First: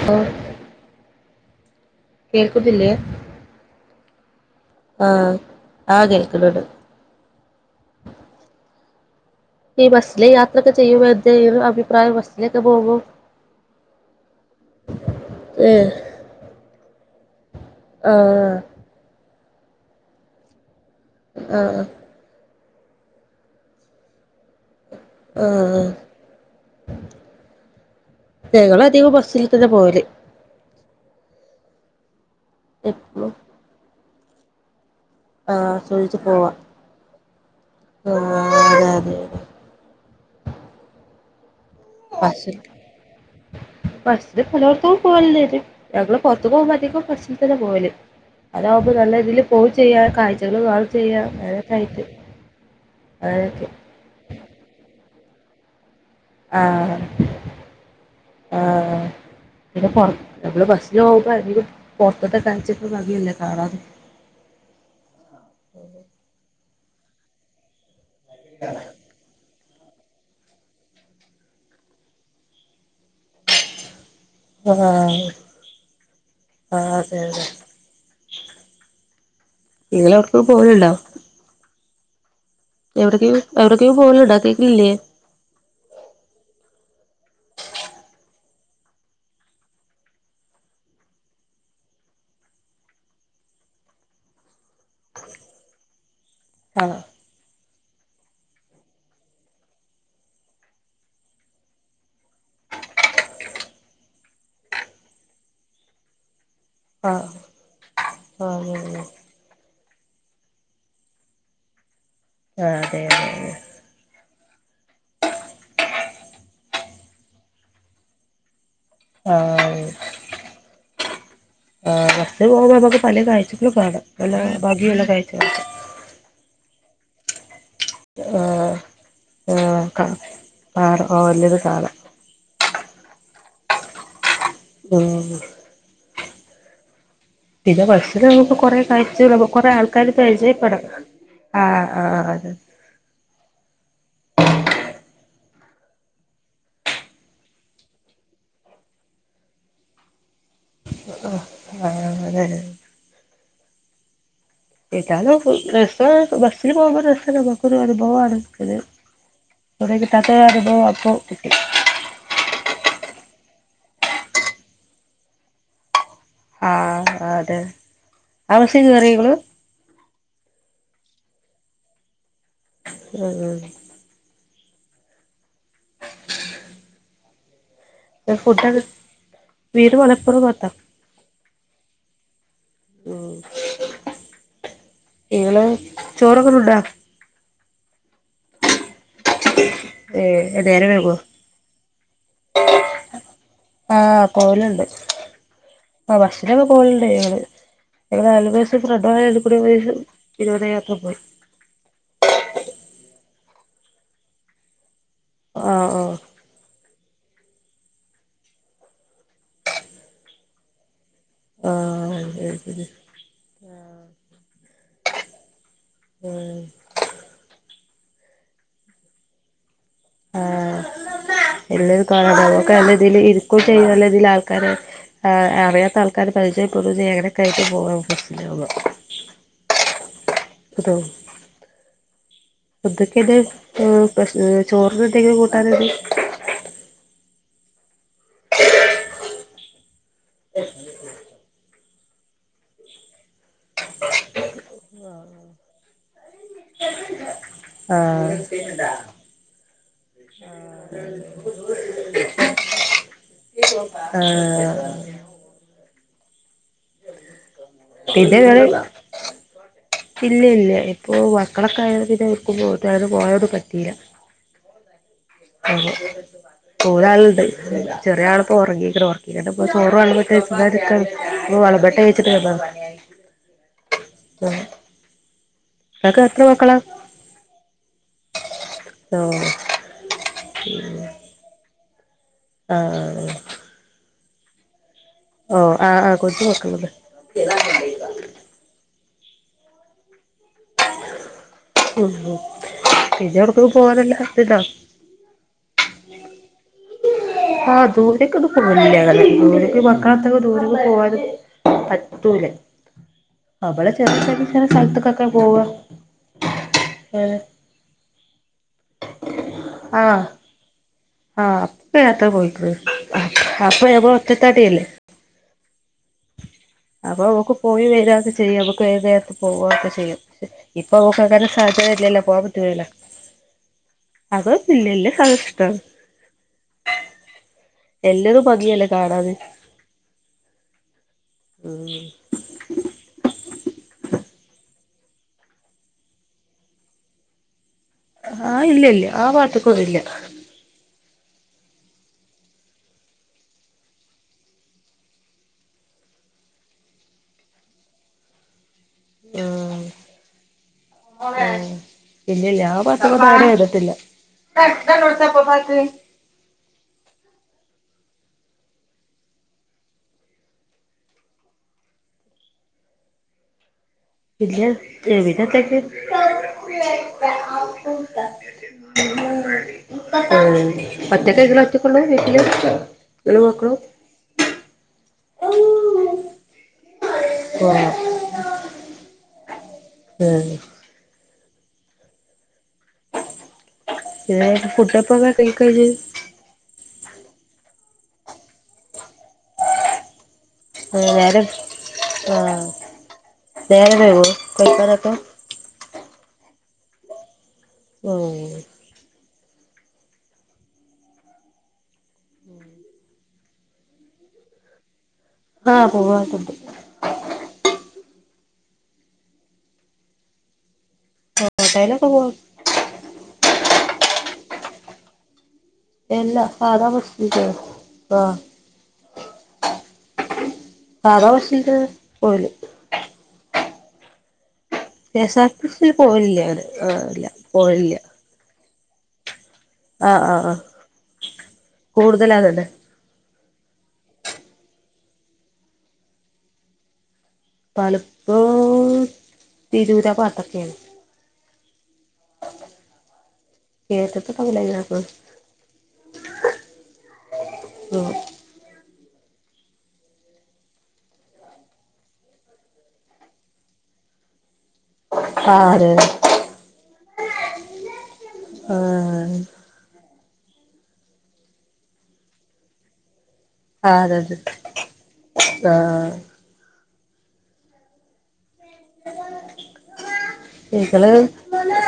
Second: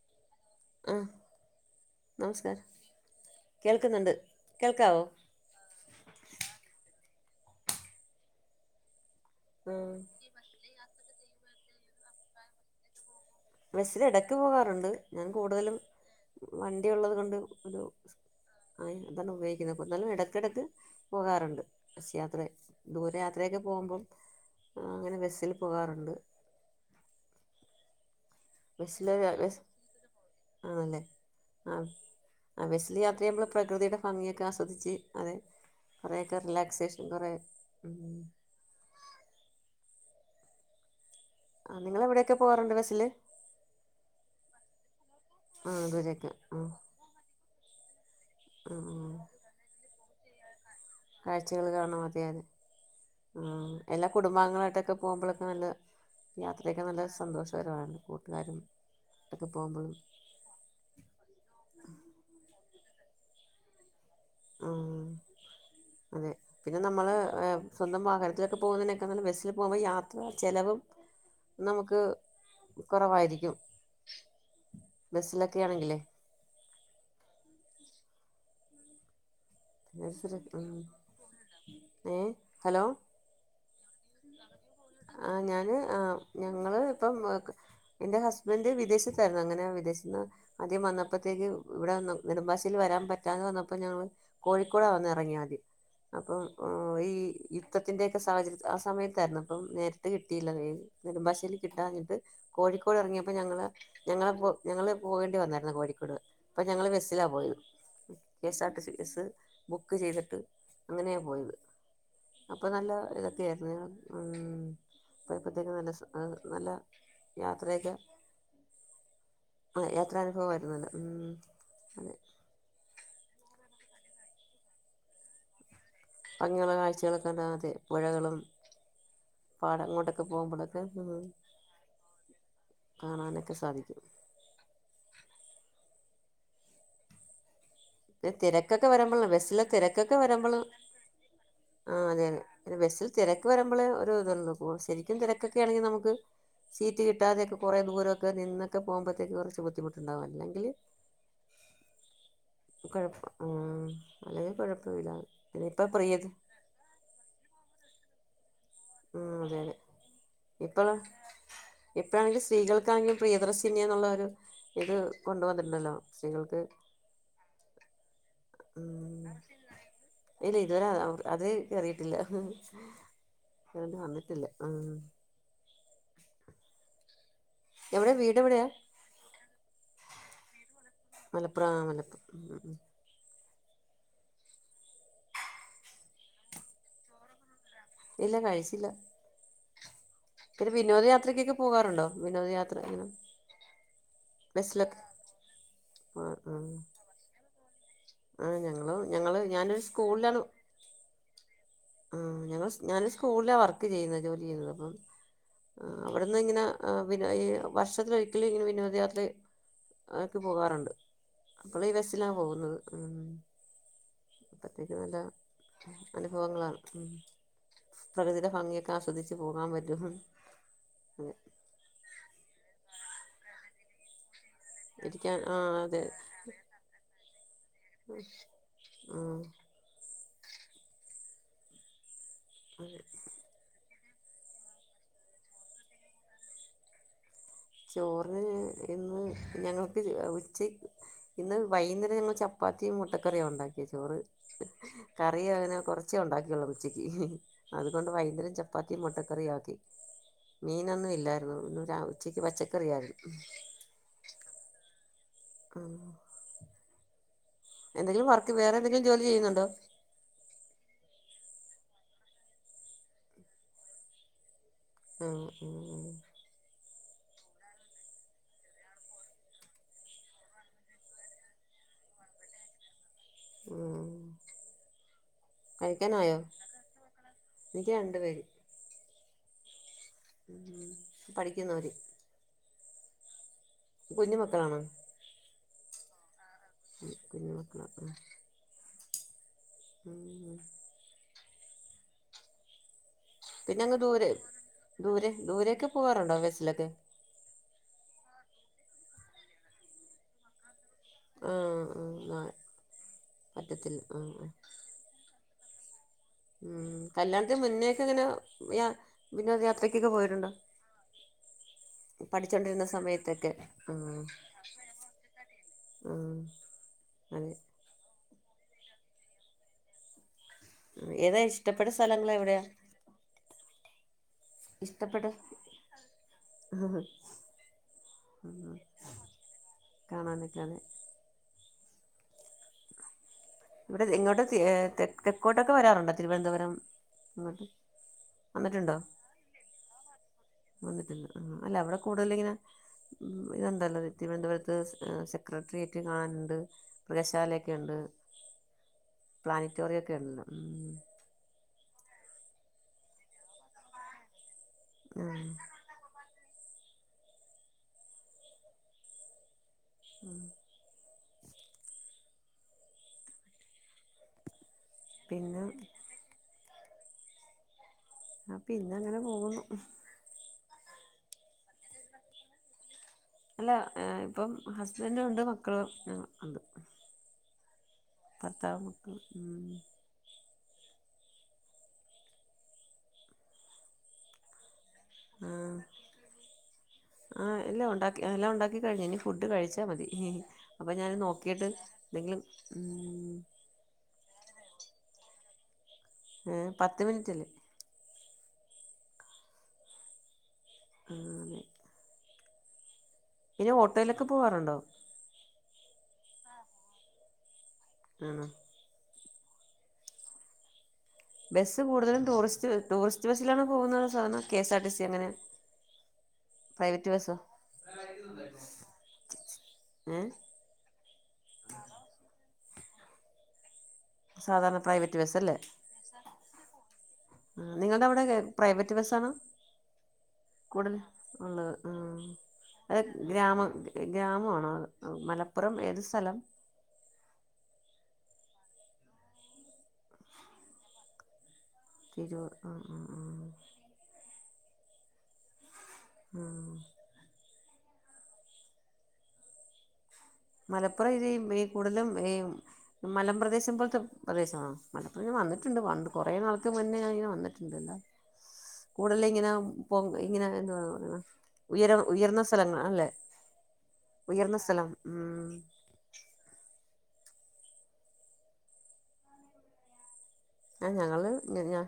[unintelligible] ആഹ് നമസ് ക്കാരം കേൾക്കുന്നില്ലേ കേൾക്കുന്നുണ്ട്. കേൾക്കാവോ ആഹ് ആ കേൾക്കുന്നുണ്ട്. ആ ഈ ബസ്സില് യാത്രയൊക്കെ ചെയ്യുമ്പോ എന്തെ ഈ ഒരു അഭിപ്രായം ബസ്സിലൊക്കെ പോകുമ്പൊ? ബസ്സിൽ ഇടക്ക് പോകാറുണ്ട് ഞാൻ കൂടുതലും ഏഹ് വണ്ടിള്ളത് കൊണ്ട് ഒരു ആഹ് ആ അതാണ് ഉപയോഗിക്കുന്നത് അപ്പ പെട്ടെന്ന് ഇടയ്ക്കിടയ്ക്ക് പോകാറുണ്ട് ആഹ് ബസ് യാത്രയെ ദൂരയാത്രയൊക്കെ പോകുമ്പോ അങ്ങനെ ബസ്സിൽ ആഹ് പോകാറുണ്ട്. ഞങ്ങള് മെസ് അധികം ലെ ബസ്സിൽ വെസ് തന്നെ പോവല് ആണല്ലേ ആഹ്. ആ ബസിൽ യാത്ര എപ്പളും ചെയുമ്പോൾ പ്രകൃതിയുടെ ഭംഗിയൊക്കെ ആസ്വദിച്ച് അതെ ആസ്വദിച്ച് കുറയൊക്കെ പോവാ റിലാക്സേഷൻ കുറേ [unintelligible] ആ നിങ്ങളെവിടെക്കെ പോവാറുണ്ട് ബസില്? ബസ്ല് പുലോട്ത്തും പോവല് ണ്ടേയ്ന് ആ ഞങ്ങള് ദൂരെയൊക്കെ പുറത്ത്ക്ക്‌ ആ പോവുമ്പോ അധികും ബസ്സിൽ ത്തന്നെ പോകല്. ആ അതാകുമ്പോ നല്ല ആ തില് പോവും ചെയ്യ കാഴ്ചകൾ കാണും ചെയ്യ കാഴ്ചകൾ അങ്ങനൊക്കെ കാണാൻ ആയിറ്റ്. മതിയായത് ആ [unintelligible] എല്ലാ കുടുംബാങ്ങളട്ടൊക്കെ പോകുമ്പോളൊക്കെ നല്ല യാത്രയൊക്കെ ആഹ് നല്ല സന്തോഷകരമാണ് ആഹ് കൂട്ടുകാരുക്കെ പിന്നെ പോകുമ്പോഴും പൊറ നമ്മള് ബസ്സിൽ പോകുമ്പോ അതിഗവും പുറത്തത്തെ കാഴ്ചക്ക്‌ ബങിയല്ലേ കാണാ ആ അതെ പിന്നെ നമ്മള് സ്വന്തം വാഹനത്തിലൊക്കെ പോകുന്നതിന [unintelligible] ബസ്സിൽ പോകുമ്പോ യാത്ര ചെലവും നമുക്ക് കുറവായിരിക്കും. ആഹ് ബസ്സിലൊക്കെ ആണെങ്കിലേ ആഹ് അതെ അതെ ഇങ്ങെ അവിടക് പോകലുണ്ടോ? എഹ് ഹലോ എവിടൊക്കെലും എവിടെക്കേലും പോവല്ണ്ടോ കേക്ക്‌ണ്ല്യാ? ആഹ് ഞാന് ആ ഞങ്ങള് ഇപ്പം എന്റെ ഹസ്ബൻഡറ് വിദേശത്തായിരുന്നു അങ്ങനെ വിദേശ ന്ന് ആദ്യം വന്നപ്പോത്തേക്ക് ഇവിടെ നെടുമ്പാശേരി വരാൻ പറ്റാതെ വന്നപ്പോ ഞങ്ങള് കോഴിക്കോടാവന്ന് ഇറങ്ങിയാ ആദ്യം അപ്പംഓ ആഹ് ഈ യുദ്ധത്തിന്റൊക്കെ സാഹചര്യ ആ സമയത്തായിരുന്നു അപ്പം നേരട്ട് കിട്ടിയില്ല നെടുമ്പാശ്ശേരി കിട്ടാഞ്ഞിട്ട് കോഴിക്കോട് ഇറങ്ങിയപ്പോ ഞങ്ങള് ഞങ്ങള് പോ ഞങ്ങള് പോകേണ്ടി വന്നായിരുന്നു കോഴിക്കോട്. അപ്പം ഞങ്ങള് ബസ്സിലാ ആഹ് പോയത് കെ എസ് ആർ ആഹ് ടി സി ആഹ് ബസ്സ് ബുക്ക് ചെയ്തിട്ട് അങ്ങനെയ പോയത് അപ്പൊ ആഹ് നല്ല അതെ അതെ ഇത് അതെ [unintelligible] യാത്രയൊക്കെ ആഹ് ആ യാത്ര അനുഭവംമായിരുന്നത് ഉം ആ അതെ ബസിൽ പോകുമ്പോ നമുക്ക് പല കാഴ്ചകളും കാണാം നല്ല ഭംഗിയുള്ള കാഴ്ചകൾ. ഭംഗിയുള്ള കാഴ്ചകളൊക്കെ ഉണ്ടാ അതെ. പുഴകളും ആഹ് ആഹ് പാടം കാ അങ്ങോട്ടൊക്കെ പോകുപോളൊക്കെ കാണാം ഉം ഓല്ലത് കാണാം കാണാനൊക്കെ സാധിക്കും. ആഹ് [unintelligible] കൊറേ തിരക്കൊക്കെ വരുമ്പോള കാഴ്ചകള് ബസ്സില കൊറേ ആൾക്കാര് തിരക്കൊക്കെ വരുമ്പോൾ പരിചയപ്പെടാം ആഹ് ആ അതെതെ ആഹ് അതെ അ ബസിൽ തിരക്ക് വരുമ്പോൾ ഒരു ഇതുള്ളൂ ഇ ശരിക്കും തിരക്കൊക്കെ ആണെങ്കിൽ നമുക്ക് സീറ്റ് കിട്ടാതെയൊക്കെ കൊറേ ദൂരമൊക്കെ നിന്നക്കെ പോകുമ്പഴത്തേക്ക് കുറച്ച് ബുദ്ധിമുട്ടുണ്ടാവും അല്ലെങ്കിൽ [inaudible] കുഴപ്പം ആ അല്ലെങ്കി കുഴപ്പ ഏതാലും രസം ബസ്സില് പോകുമ്പോ രസം നമുക്കൊരു അനുഭവമാണ്. ഉം അതേനെ കൂറെകിട്ടാത്ത അതിപ്പോ അപ്പോ കിട്ടി എപ്പോഴാണെങ്കി സ്ത്രീകൾക്കാണെങ്കിലും പ്രിയദർശിന്യ ന്നുള്ള ഒരു ഇത് കൊണ്ട വന്നിട്ടുണ്ടല്ലോ? ആഹ് അതെ ആ ബസ്സി ഉ കേറിയോ ഇങ്ങള് ഇല്ല ഇതുവര അത് കേറിയിട്ടില്ല ആഹ്ഹ് ഉം ഉം കറണ്ട് വന്നിട്ടില്ല ഉ എവിടെ വീട് എവിടെയാ ഫുഡൊ വീട് മലപ്പുറം പത്താ മലപ്പുറം ആ മലപ്പു ഉ ഉ ഉ ഇങ്ങള് ചോറൊക്കെ ഉണ്ടാ ഇല്ല കഴിച്ചില്ല ! ! ! ! ! ! ! ! ! ! ! ! ! ! ! പിന്നെ വിനോദയാത്രക്കൊക്കെ പോകാറുണ്ടോ വിനോദയാത്ര ങനെ ആഹ് പോവലുണ്ട് ആ ബസ്സിലൊക്കെ പോവലുണ്ട് ങ്ങള് ഞങ്ങള് ആ നാല് ഞങ്ങള് ഞങ്ങള് വയസ് ഞാനൊരു [unintelligible] വിനൊദയാത്ര പോയി ആഹ് ഞങ്ങ ഞാൻ സ്കൂളില വർക്ക് ചെയ്യുന്നത് ജോലി ചെയ്യുന്നത് അപ്പം ആഹ് അവിടെ ഇന്ന് ഇങ്ങനെ ആ പിന്ന ഈ വർഷത്തിലൊരിക്കലും ഇങ്ങനെ വിനോദയാത്ര അതൊക്കെ പോകാറുണ്ട് അപ്പൾ ഈ ബസ്സിലാ ആഹ് പോകുന്നത് ഉം അപ്പത്തേക്ക് നല്ല ആഹ് അനുഭവങ്ങളാണ് പലതരം ഭംഗിയൊക്കെ ആസ്വദിച്ച് പോകാൻ പറ്റും അഹ് അതെ നല്ലരു ക അതൊക്കെ നല്ല ഇതിൽ ഇരിക്കു ചെയ്യും നല്ലതിൽ ആൾക്കാരെ ഇരിക്കാൻ ആ അറിയാത്ത അതെ ആൾക്കാർ പരിജയ പെടുംചെയ്യ അങ്ങനെ കായിട്ട് പോകൻ ബസിൻ ഉം [unintelligible] അതെ മക്കക് ഇത് പ്രേശ്ന ചോറിന്ന് എന്തെങ്കിലും കൂട്ടാനു ചോറിന് ഇന്ന് ഞങ്ങക്ക് ഉച്ചയ് ഇന്ന് വൈകുന്നേരം ഞങ്ങള് ചപ്പാത്തിയും മുട്ടക്കറിയാ ഉണ്ടാക്കിയ ചോറ് കറിയ അങ്ങനെ കൊറച്ചേ ഉണ്ടാക്കിയുള്ളൂ ഉച്ചയ്ക്ക് അതുകൊണ്ട് ആഹ് വൈന്നരം ചപ്പാത്തിയും മുട്ടക്കറിയും ആക്കി മീനൊന്നും ഇല്ലാരുന്നു ഇ ഉച്ചിക്ക് ഈ പച്ചക്കറിയായ് ആഹ് ആഹ് എന്തെങ്കിലും വർക്ക് വേറെ എന്തെിലും ജോലി ചെയ്യുന്നുണ്ടോ ഇല്ല്യ ഇല്ല്യഇപ്പൊ മക്കളൊക്കെ ആയ പിന്നെ അവക്കുമ്പോന് പോയനൊന്നു പറ്റില്ല ഉം ഉം [unintelligible] ഒരാളുണ്ട് ചെറിയ ആളപ്പൊ ഒറങ്ങി ഉറക്കികാണ്ട്പ്പ ചോറ് വളബറ്റ ഓ വളബെട്ട വെച്ചിട്ട് വന്നതാ ഉ നിങ്ങൾക്ക് കഴിക്കാനായോ എത്ര മക്കളാ എനിക്ക് രണ്ടു പേര് ഓ ഉ പഠിക്കുന്നൊര് ആഹ് ആ കുഞ്ഞു മക്കളാണൊ.. ഓ ആ ഹ്ആ കൊച്ചു മക്കളത് ഉം, കുഞ്ഞു മക്കളാ ഉം ഉം എവിടക്കും പിന്നെ അങ്ങ് പോവാനല്ല ദൂരെ ഇതാ ദൂരെ ദൂരൊക്കെ പോവാറുണ്ടോ ബസ്സിലൊക്കെ? ആഹ് ദൂരൊക്കൊന്നും പോവലില്ല അങ്ങനെ ദൂരെക്ക് മക്കളെയ് റ്റൊക്കെ ദൂരക്ക്‌ പോവാന് ആഹ് പറ്റൂല്ലേ ആഹ് അവടെ പറ്റത്തില്ല ചെറ ച ആഹ് ചെറ സ്ഥലത്തക്കൊക്കെ പോവ ഉം കല്യാണത്തിന് മുന്നേക്കെ എങ്ങനെ വിനോദയാത്രക്കൊക്കെ ആഹ് പോയിട്ടുണ്ടോ ആഹ് അപ്പ യാത്ര പോയിക്ക്ണ് പഠിച്ചോണ്ടിരുന്ന സമയത്തൊക്കെ അപ്പൊ ആ ഞമ്മള് ഒറ്റത്തടിയല്ലേ ആഹ് അപ്പൊ അതെ അവക്ക് പോയി വരാക്കെ ചെയ്യ അവക്ക് ഏത് നേരത്ത് പോവാക്കെ ചെയ്യാം ഇപ്പൊ ഉം, അവക്ക് ഏതാ അതിനുള്ള ഇഷ്ടപ്പെട്ട സാഹചര്യല്ലല്ലോ സ്ഥലങ്ങൾ പോവാൻ എവിടെയാ പറ്റൂല്ലലോ അത് പിന്നെല് ഇഷ്ടപ്പെട്ട സദഷ്ട എല്ലതും ഉം, ഭംഗിയല്ലേ കാണാന്. കാണാനൊക്കെ അതെ. ഉം ഇവിടെ ഇങ്ങോട്ട് തെ തെക്ക് തെക്കോട്ടൊക്കെ വരാറുണ്ടോ? തിരുവനന്തപുരം ഇങ്ങോട്ട് ആഹ് ഇല്ല വന്നിട്ടുണ്ടോ ഇല്ല്യ ആ ഭാഗത്തേക്ക് ഒന്നും ഇല്ല്യ വന്നിട്ടില്ല ആ അല്ല അവിടെ കൂടുതലിങ്ങനെ ഉം ഇത്ണ്ടല്ലോ തിരുവനന്തപുരത്ത് സെക്രട്ടറിയേറ്റ് കാണാനുണ്ട് മൃഗശാലൊക്കെ ഉണ്ട് പ്ലാനിറ്റോറിയം ഒക്കെ ഉണ്ട് ഉം.. ഉം ഇല്ലില്ല ആ ഭാഗത്തോട്ടു അങ്ങനെ വരത്തില്ല ആഹ് ഉം... ഇല്ല പിന്നെ ഇവിടെത്തേക് ആ പിന്നെ അങ്ങനെ പോകുന്നു ആ പച്ചക്കറികള് മാത്രം വയ്ക്കുള്ളു വീട്ടില് നിങ്ങളും മക്കളും അപ്പം ഹസ്ബൻഡും ഉണ്ട് മക്കളും ആ ഉണ്ട് ആഹ് ഭർത്താവും മക്കളും ഉം.. ഉം ഫുഡോക്കെ ആഹ് ആ ഇല്ലാ ഉണ്ടാക്കി എല്ലാം ഉണ്ടാക്കിക്കഴിഞ്ഞു ഇനി ഫുഡ് കഴിച്ചാ മതി അപ്പൊ ഞാൻ നേരം നോക്കിയിട്ട് എന്തെങ്കിലും ഉം നേരവോ കഴിക്കാനൊക്കെ? ഏ പത്ത് മിനിറ്റില് ഓ... ആ അങ്ങനെ ഉം ഇനി ഓട്ടോയിലൊക്കെ പോവാറുണ്ടോ? ആഹ് പോവറെക്കെയുണ്ട് ആണോ? ബസ്സ് ഓട്ടോയിലൊക്കെ കൂടുതലും പോവും ടൂറിസ്റ്റ് ടൂറിസ്റ്റ് ബസ്സിലാണോ പോകുന്നത് സാധാരണ K S R T C അങ്ങനെ? ഇല്ല സാധാ പ്രൈവറ്റ് ബസ്സോ ബസിലാ പോണേ ഏഹ്? സാധാ ബസില് പോവല് സാധാരണ private K bus S R അല്ലെ? ടി സി പോവലില്ല അങ്ങനെ ആ ഇല്ല പോവലില്ല നിങ്ങളുടെ അവിടെക്കെ പ്രൈവറ്റ് ബസ് ആണ് ആഹ് ആഹ് ആഹ് കൂടുതലും ഉള്ളത് ആ കൂടുതലതന്നെ അത് ഗ്രാമം ഗ്രാമമാണോ മലപ്പുറം ഏത് സ്ഥലം? മലപ്പുറം തിരൂര് ആ ഭാഗത്തൊക്കെയാണ് തിരൂർ ആഹ് കേട്ടിട്ട് ആ ആ ആ ഉം... മലപ്പുറം ഏരിയ ഈ കൂടുതലും ഈ മലപ്രദേശം പോലത്തെ പ്രദേശമാണോ മലപ്പുറം ഞാൻ വന്നിട്ടുണ്ട് ആര് പണ്ട് കുറേ നാൾക്ക് മുന്നെ ഇങ്ങനെ വന്നിട്ടുണ്ടല്ലോ കൂടുതല് ആഹ് ഇങ്ങനെ അപ്പൊ ഇങ്ങനെ എന്ത് ഉയര ഉയർന്ന സ്ഥലങ്ങളാണല്ലേ? ആഹ അത അതെ ഉം [inaudible] ആ ഞങ്ങള് ഞ ഞ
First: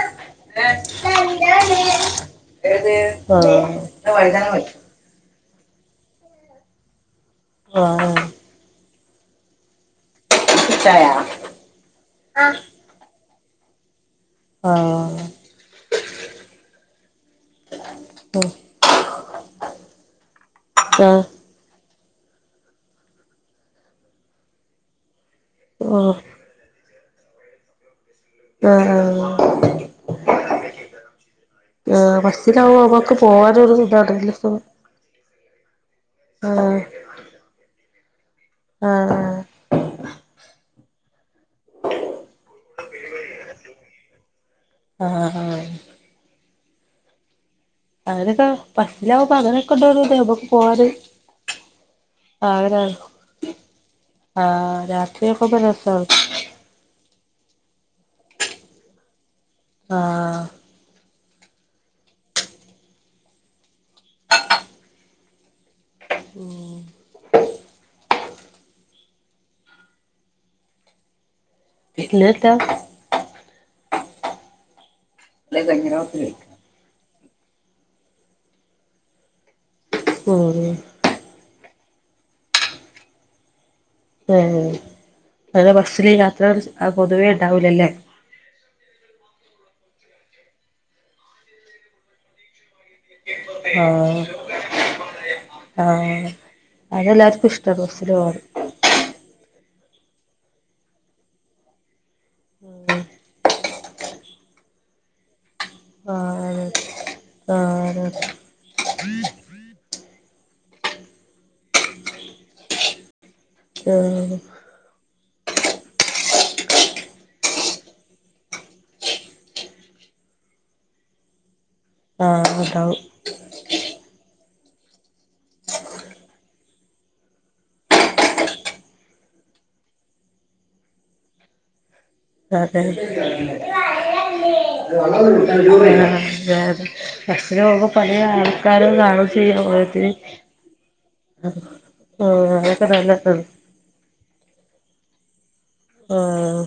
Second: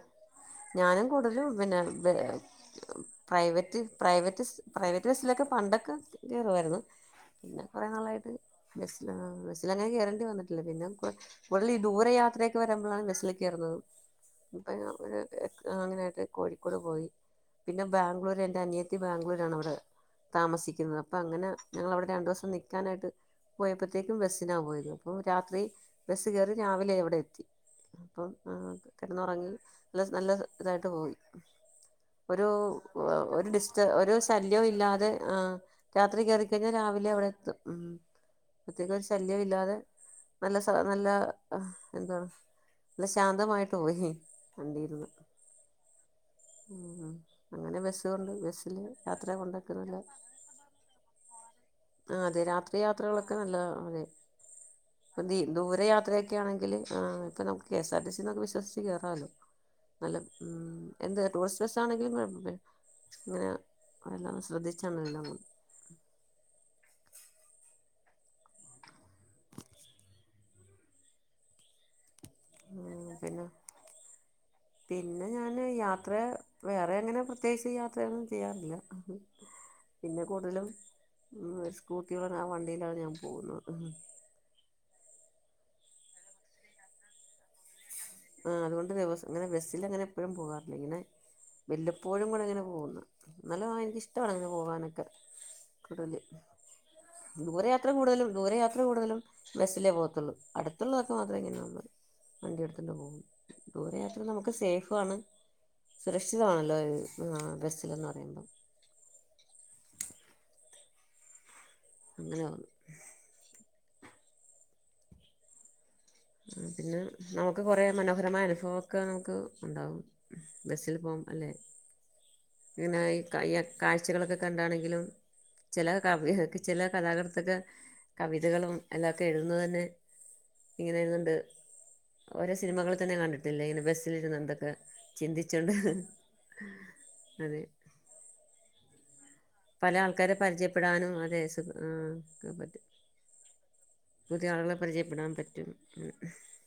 ഞാനും കൂടുതലും പിന്നെ ഏത് ആഹ് പ്രൈവറ്റ് ആഹ് ആഹ് പ്രൈവറ്റ് പ്രൈവറ്റ് ബസിലൊക്കെ പണ്ടൊക്കെ കയറുവായിരുന്നു പിന്നെ കുറെേ നാളായിട്ട് ബസില് ആ ബസില് അങ്ങനെ കേയറേണ്ടി വന്നിട്ടില്ല പിന്നെ ആഹ് കൂടുൽ ഈ ദൂര യാത്രയൊക്കെ വരുമ്പഴാണ് ബസ്സില് തീർന്നതും ആ അങ്ങനെ ആ അങ്ങനൊയിട്ട് കോഴിക്കോട് പോയി പിന്നെ ബാംഗ്ലൂര് എൻ്റെ അനിയത്തി ബാംഗ്ലൂർ ആണ് അവിടെ താമസിക്കുന്നത് അപ്പൊ ആഹ് അങ്ങനെ ഞങ്ങള് അവിടെ രണ്ടു ദിവസം നിക്കാനായിട്ട് പോയപ്പത്തേക്കും ബസ്സിനാ പോയത് അപ്പൊ രാത്രി ആഹ് ബസ്സ് കയറി രാവിലെ അവിടെ എത്തി അപ്പം ആ ആഹ് കിടന്നുറങ്ങി നല്ല നല്ല ഇതായിട്ട് പോയി ആഹ് ഒരു ബസ്സിലാവുമ്പോ നമ്മക്ക് ഒരു പോവാനൊരു ഡിസ് ഇതാണ് ഒരു ശല്യവും ഇല്ലാതെ ആ രാത്രി കേയറിക്കഴിഞ്ഞാൽ ആഹ് രാവിലെ അവിടെ എത്തും ഉം പ്രത്യേക ഒരു ആഹ് ശല്യ ഇില്ലാതെ നല്ല സ നല്ല എന്താണ് ശാന്തമായിട്ട് പോയി വണ്ടിരുന്ന് ആഹ് ആഹ് ഉ അങ്ങനെ [unintelligible] അങ്ങനൊക്കെ ബസ്സില് യാത്ര ബസ്സിലാവുമ്പോ അങ്ങനൊക്കെ കൊണ്ടക്കുന്നില്ല ഉണ്ടോന്ന് നമുക്ക് പോവാന് ആ അതെ രാത്രി ആഗ്രഹാണ് യാത്രകളൊക്കെ നല്ല ആഹ് അതെ രാത്രിയൊക്കെ നല്ല രസാണ് ദൂരയാത്രയക്കെ ഒക്കെ ആണെങ്കിൽ ഇപ്പം നമുക്ക് കെ എസ് ആർ ടി സിന്നൊക്കെ വിശ്വസിച്ച് കയറാമല്ലോ നല്ല ആഹ് എന്ത് ടൂറിസ്റ്റ് ബസ് ആണെങ്കിലും ഇങ്ങനെ എല്ലാം ശ്രദ്ധിച്ചാണ് എല്ല ഉം ഇന്നിട്ട ഉ പിന്നെ പിന്നെ ഞാൻ യാത്ര വേറെ എങ്ങനെ പ്രത്യേകിച്ച് യാത്രയൊന്നും ചെയ്യാറില്ല പിന്നെ ഉം കൂടുതലും ഉം ഒരു സ്കൂട്ടിയടെ ആ വണ്ടിയിലാണ് ഞാൻ പോകുന്നത് [unintelligible] ബസ്സിൽ യാത്ര പൊതുവേ ഉണ്ടാവൂലല്ലേ ആ അതുകൊണ്ട്ം അങ്ങനെ ബസ്സൽ അങ്ങനെ എപ്പോഴും പോകാറില്ല ഇങ്ങനെ വല്ലപ്പോഴും കൂടെ ഇങ്ങനെ പോകുന്നു എന്നല്ല എനിക്ക ആഹ് ഇഷ്ടമാണ്ങ്ങനെ പോവാനൊക്കെ കടുതല് ആഹ് അതെല്ലാർക്കും ഇഷ്ടാണ് ദൂരയാത്ര ബസ്സില് കൂടുതലും പോവാന് ദൂരയാത്ര കൂടുതലും ബസ്സിലേ പോകത്തുള്ളു അടുത്തുള്ളതൊക്കെ മാത്രമേ ഇങ്ങനെ വണ്ടിയെടുത്തിണ്ട് പോകും ദൂരയാത്ര നമുക്ക് സേഫാണ് ആഹ് സുരക്ഷിതമാണല്ലോ ആ ആഹ് ബസ്സിലന്ന് പറയുമ്പം അങ്ങനെയ [unintelligible] പിന്നെ നമുക്ക് കുറേ മനോഹരമായ അനുഭവൊക്കെ നമുക്ക് ഉണ്ടാവും ബസ്സിൽ പോംബം അല്ലെ ആഹ ഇങ്ങനെ ഈഈ കാഴ്ച്ചക്കളൊക്കെ കണ്ടാണെങ്കിലും ചില കവി ചില കഥാകൃത്തക്കെ കവിതകളും എല്ലാംക്കെ എഴുതുന്ന തന്നെ ഇങ്ങനെ ഇരുന്നുണ്ട് ഓരോ അതെ സിനിമകൾ തന്നെ കണ്ടിട്ടില്ലേ ഇങ്ങനെ ബസ്സില ഇരുന്നുണ്ടൊക്കെ അതെ [unintelligible] ആൾക്കാരും കാണും ചെയ്യും പല ഓരോരുത്തര് ആൾക്കാരെ പരിചയപ്പെടാനും അതെ സുഖ ആ ആഹ് പറ്റും അതൊക്കെ നല്ലതാണ് പുതിയ ആളുകളെ പരിചയപ്പെടാൻ പറ്റും ആഹ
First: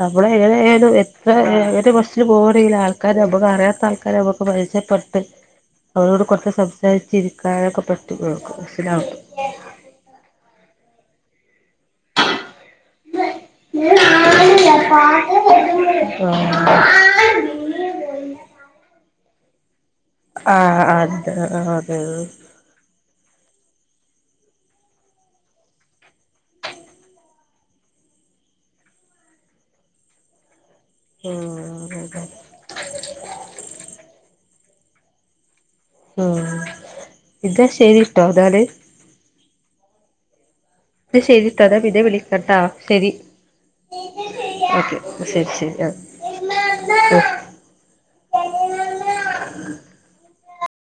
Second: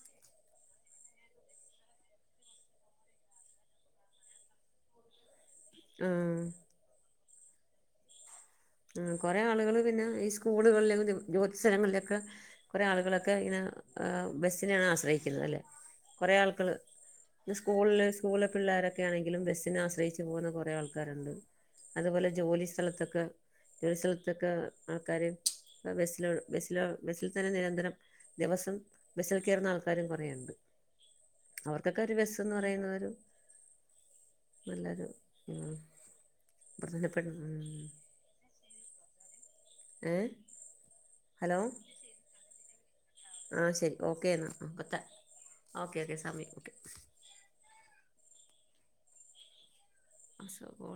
നമ്മള് ഏത് ഏത് എത്ര ഏത് ബസ്സിൽ പോകറല്ല ആൾക്കാരെ നമ്മുക്ക അറിയാത്ത ആൾക്കാരെ നമ്മുക്ക് പരിച്ചപ്പെ അവരോട് ആ കൊറച്ച് സംസാരിച്ചിരിക്കാനൊക്കെ പറ്റുമ ആ കൊറെേ ആളുകള് പിന്നെ ഈ സ്കൂളുകളില ജോലി സ്ഥലങ്ങളിലക്കെ കൊറെ ആളുകളൊക്കെ ഇങ്ങനെ ബസിനേണ് ആശ്രയിക്കുന്ന് അല്ലേ [inaudible] ഇത് സ്കൂളില്, സ്കൂളിലെ പിള്ളരൊക്കെണെങ്കിലും ബസ്സിനെ ആശ്രയിച്ച് [unintelligible] കൊറെേ ആഹ് ആഹ് ആൾക്കാരുണ്ട് അതെ അതെ അതുപോലെ ജോലി സ്ഥലത്തൊക്കെ ചില സ്ഥലത്തൊക്കെ ആൾക്കാര ബസിലോ ബസില ബസിൽ തന്നെ നിരന്തരം ദിവസം ബസ്സിൽ കയറുന്ന ആൾക്കാരും കുറയുണ്ട് അവർക്കൊക്കെ ഒരു ആഹ് വെസ്ന്ന് പറയുന്നത് നല്ലൊരു ഉ ഉ ഇതാ ശരിട്ടോ [unintelligible] ഏ എന്നാ ഹലോ ശരിട്ടോ [unintelligible] ശരി ആ ശരി ഓക്കെ എന്നാ ഓക്കെ ശരി ഓക്കെ ഓക്കെ സമയം ശരി അസോവോൾ